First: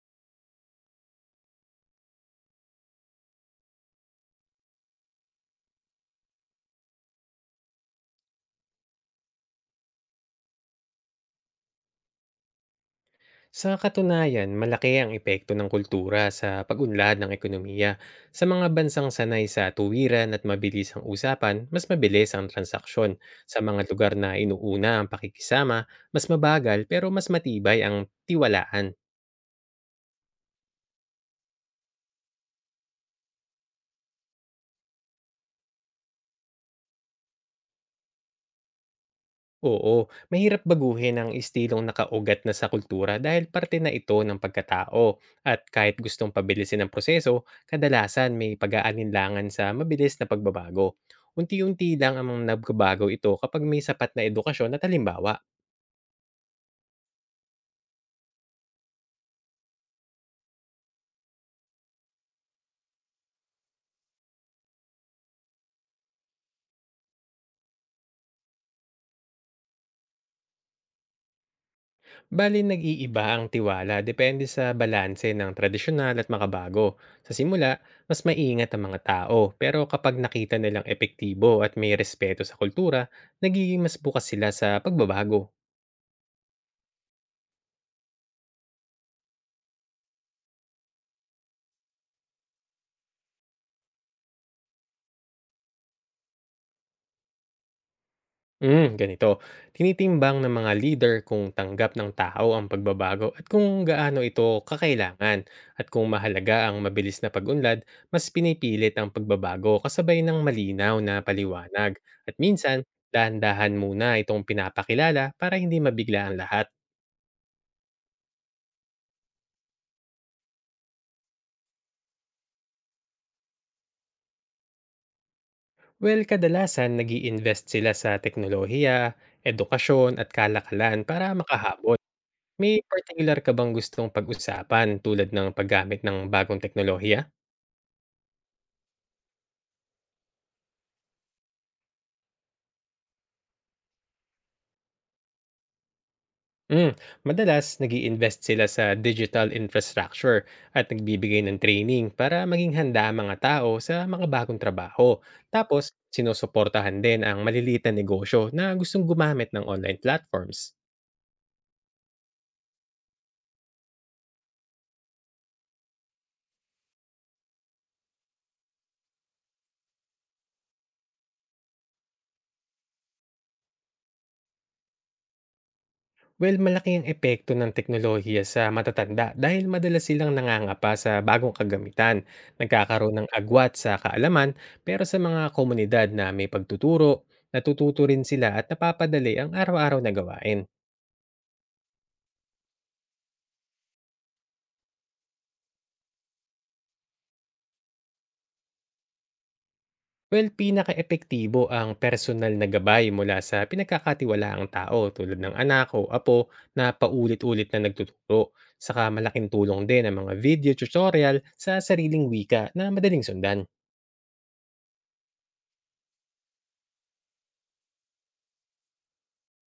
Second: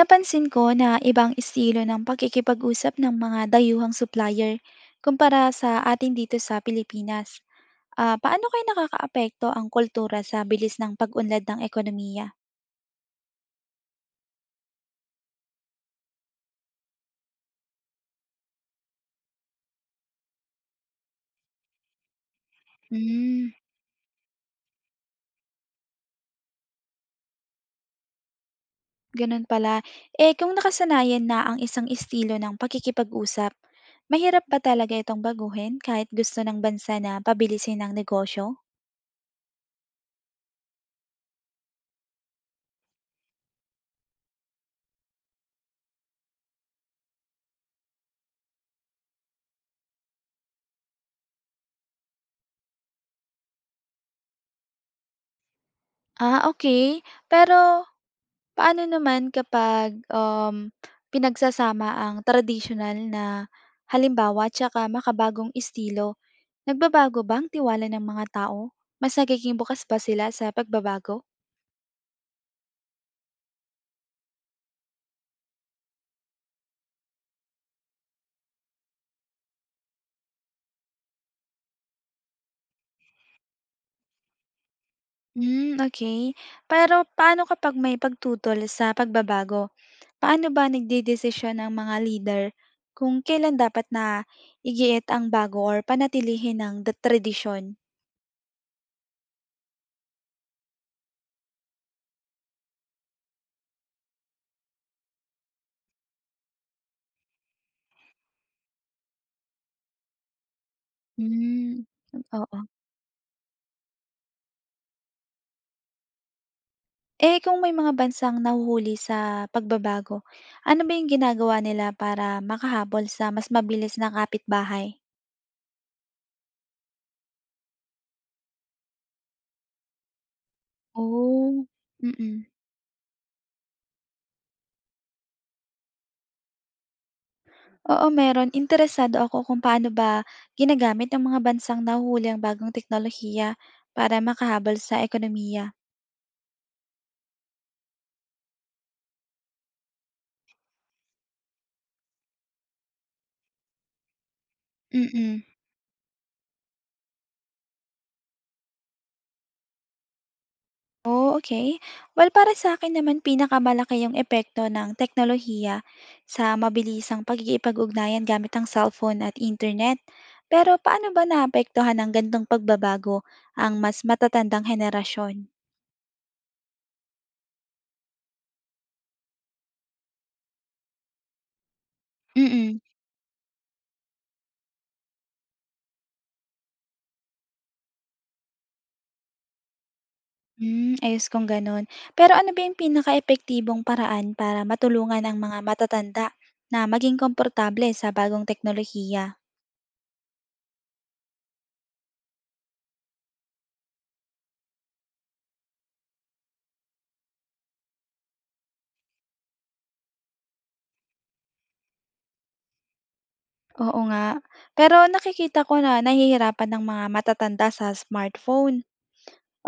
Napansin ko na ibang estilo ng pakikipag-usap ng mga dayuhang supplier kumpara sa atin dito sa Pilipinas. Ah, paano kayo nakakaapekto ang kultura sa bilis ng pag-unlad ng ekonomiya? Sa katunayan, malaki ang epekto ng kultura sa pag-unlad ng ekonomiya. Sa mga bansang sanay sa tuwiran at mabilis ang usapan, mas mabilis ang transaksyon. Hmm, Sa mga lugar na inuuna ang pakikisama, mas mabagal pero mas matibay ang tiwalaan. ganun pala. Eh kung nakasanayan na ang isang estilo ng pakikipag-usap, mahirap ba talaga itong baguhin kahit gusto ng bansa na pabilisin ang negosyo? Oo, mahirap baguhin ang istilong nakaugat na sa kultura dahil parte na ito ng pagkatao. At kahit gustong pabilisin ang proseso, kadalasan may pag-aalinlangan sa mabilis na pagbabago. Unti-unti lang ang mga nagbabago ito kapag may sapat na edukasyon at halimbawa. Ah, okay. Pero paano naman kapag, pinagsasama ang traditional na halimbawa tsaka makabagong estilo? Nagbabago ba ang tiwala ng mga tao? Mas nagiging bukas ba sila sa pagbabago? Bali nag-iiba ang tiwala depende sa balanse ng tradisyonal at makabago. Sa simula, mas maingat ang mga tao pero kapag nakita nilang epektibo at may respeto sa kultura, nagiging mas bukas sila sa pagbabago. Hmm, okey. Pero paano kapag may pagtutol sa pagbabago? Paano ba nagdedesisyon ang mga leader kung kailan dapat na igiit ang bago or panatilihin ang da tradisyon? Hmm, ganito. Tinitimbang ng mga leader kung tanggap ng tao ang pagbabago at kung gaano ito kakailangan. At kung mahalaga ang mabilis na pag-unlad, mas pinipilit ang pagbabago kasabay ng malinaw na Hmm, paliwanag. At oo. minsan, dahan-dahan muna itong pinapakilala para hindi mabigla ang lahat. Eh, kung may mga bansang nahuhuli sa pagbabago, ano ba yung ginagawa nila para makahabol sa mas mabilis na kapitbahay? Well, kadalasan nag invest sila sa teknolohiya, edukasyon at kalakalan para Oh, makahabol. mm. May particular ka bang gustong pag-usapan tulad ng paggamit ng bagong teknolohiya? Oo, meron. Interesado ako kung paano ba ginagamit ng mga bansang nahuhuli ang bagong teknolohiya para makahabol sa ekonomiya. Mm, madalas nag invest sila sa digital infrastructure at nagbibigay ng training para maging handa ang mga tao sa mga bagong trabaho. Mm. Tapos, sinusuportahan din ang maliliit na negosyo na gustong gumamit ng online platforms. Oh, okay. Well, para sa akin naman pinakamalaki yung epekto ng teknolohiya sa mabilisang pakikipag-ugnayan gamit ang cellphone at internet. Pero paano ba naapektuhan ng ganitong pagbabago ang mas matatandang henerasyon? Well, malaki ang epekto ng teknolohiya sa matatanda dahil madalas silang nangangapa sa bagong kagamitan, Mm-mm. Mm. nagkakaroon ng agwat sa kaalaman, pero sa mga komunidad na may pagtuturo, natututo rin sila at napapadali ang araw-araw na gawain. Hmm, ayos kung gano'n. Pero ano ba yung pinakaepektibong paraan para matulungan ang mga matatanda na maging komportable sa bagong teknolohiya? Well, epektibo ang personal na gabay mula sa pinagkakatiwalaang tao tulad ng anak o apo na paulit-ulit na nagtuturo. Saka malaking tulong din ang mga video tutorial sa sariling wika na madaling sundan. Oo nga. Pero nakikita ko na nahihirapan ang mga matatanda sa smartphone.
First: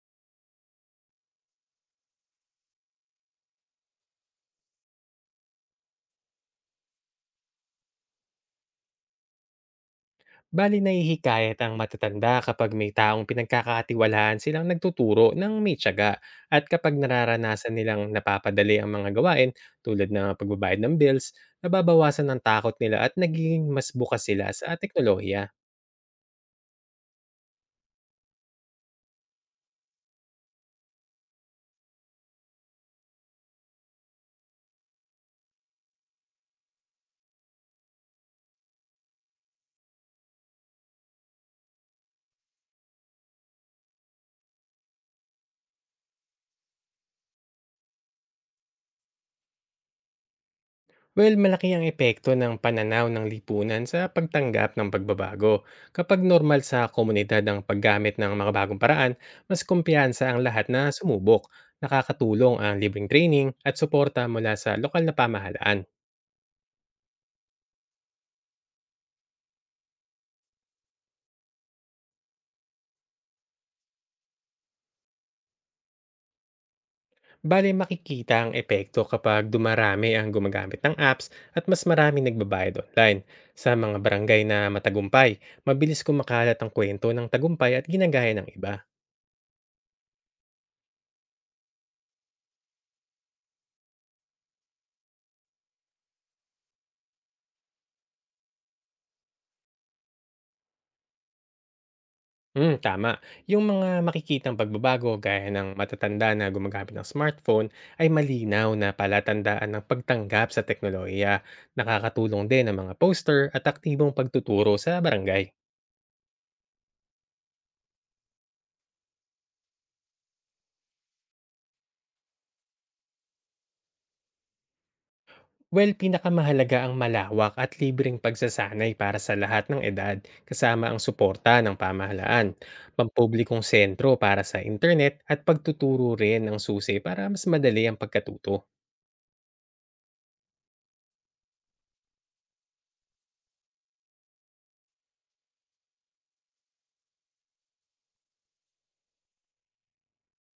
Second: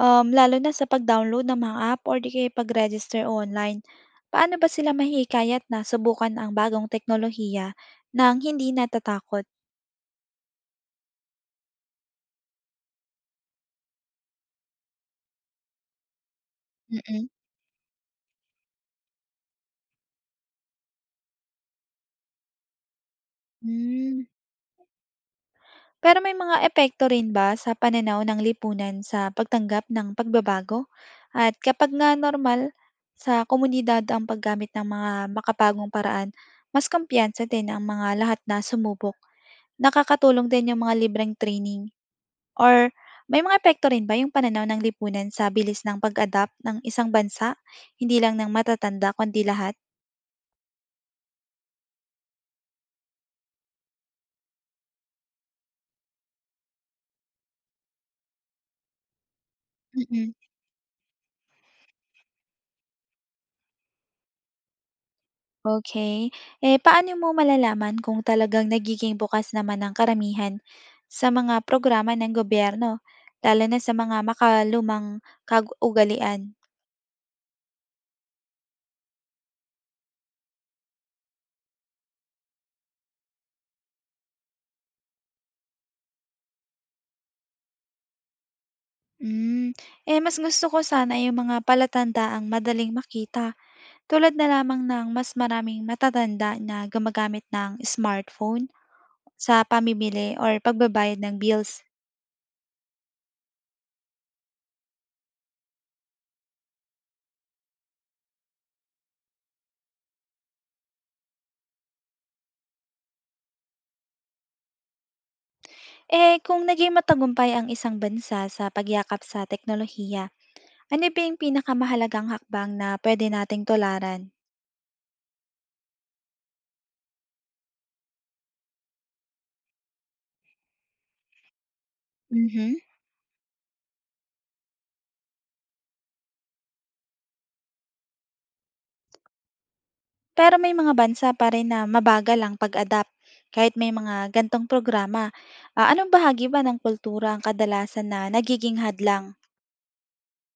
Lalo na sa pag-download ng mga app or di kaya pag-register online. Paano ba sila mahihikayat na subukan ang bagong teknolohiya nang hindi natatakot? Bali nahihikayat ang matatanda kapag may taong pinagkakatiwalaan silang nagtuturo ng may tiyaga at kapag Mm-mm. Mm. nararanasan nilang napapadali ang mga gawain tulad ng pagbabayad ng bills, nababawasan ng takot nila at nagiging mas bukas Hmm. sila sa teknolohiya. Pero may mga epekto rin ba sa pananaw ng lipunan sa pagtanggap ng pagbabago? At kapag nga normal sa komunidad ang paggamit ng mga makabagong paraan, mas kumpiyansa din ang mga lahat na sumubok. Nakakatulong din yung mga libreng training. Or may mga epekto rin ba yung pananaw ng lipunan sa bilis ng pag-adapt ng isang bansa, hindi lang ng matatanda kundi lahat? Well, malaki ang epekto ng pananaw ng lipunan sa pagtanggap ng pagbabago. Kapag normal sa komunidad ang paggamit ng mga bagong paraan, mas kumpiyansa Mm, ang lahat na sumubok. Nakakatulong ang libreng training at suporta mula sa lokal na pamahalaan. okey. Eh, paano mo malalaman kung talagang nagiging bukas naman ang karamihan sa mga programa ng gobyerno, lalo na sa mga makalumang kaugalian? Bale, makikita ang epekto kapag dumarami ang gumagamit ng apps at mas marami nagbabayad online. Sa mga barangay na matagumpay, mabilis kumakalat ang kwento ng tagumpay at ginagaya ng iba. Hmm, eh, mas gusto ko sana yung mga palatandaang madaling makita, tulad na lamang ng mas maraming matatanda na gumagamit ng smartphone. Sa pamimili or pagbabayad ng bills. Hmm, tama. Yung mga makikitang pagbabago gaya ng matatanda na gumagamit ng smartphone ay malinaw na palatandaan ng pagtanggap sa teknolohiya. Nakakatulong din ang mga poster at aktibong pagtuturo sa barangay. Eh, kung naging matagumpay ang isang bansa sa pagyakap sa teknolohiya, ano ba yung pinakamahalagang hakbang na pwede nating tularan? Well, pinakamahalaga ang malawak at libreng pagsasanay para sa lahat ng edad kasama ang suporta ng pamahalaan, Mhm. pampublikong sentro para sa internet at pagtuturo rin ng susi para mas madali ang pagkatuto. Pero may mga bansa pa rin na mabagal ang pag-adapt kahit may mga gantong programa. Ah, anong bahagi ba ng kultura ang kadalasan na nagiging hadlang?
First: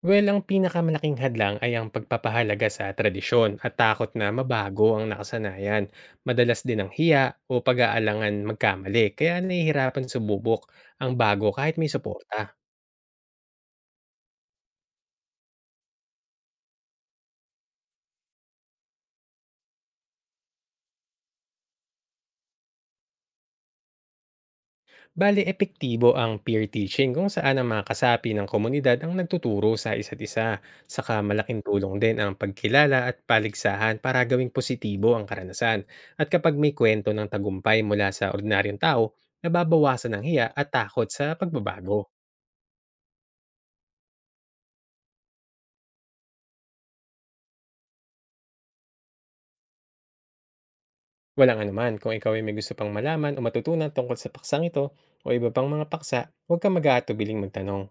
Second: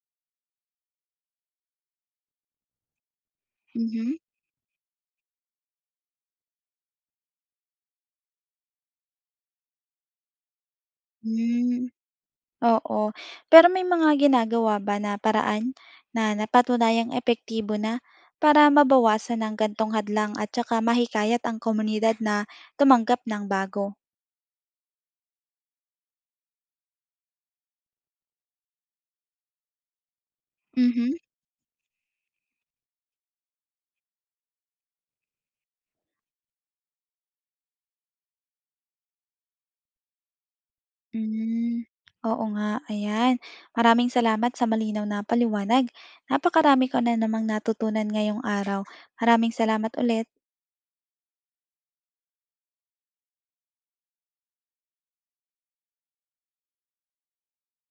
Well, ang pinakamalaking hadlang ay ang pagpapahalaga sa tradisyon at takot Mhm. na mabago ang nakasanayan. Madalas din ang hiya o pag-aalangan magkamali, kaya nahihirapan sububok ang bago kahit Hmm. may suporta. Oo. Pero may mga ginagawa ba na paraan na napatunayang epektibo na para mabawasan ang gantong hadlang at saka mahikayat ang komunidad na tumanggap ng bago? Bale, epektibo ang peer teaching kung saan ang mga kasapi ng komunidad ang nagtuturo sa isa't isa. Mhm. Saka malaking tulong din ang pagkilala at paligsahan para gawing positibo ang karanasan. At kapag may kwento ng tagumpay mula sa ordinaryong tao, nababawasan ang hiya at takot sa Hmm. pagbabago. Oo nga, ayan. Maraming salamat sa malinaw na paliwanag. Napakarami ko na namang natutunan ngayong araw. Maraming salamat ulit. Walang anuman, kung ikaw ay may gusto pang malaman o matutunan tungkol sa paksang ito o iba pang mga paksa, huwag kang mag-aatubiling magtanong.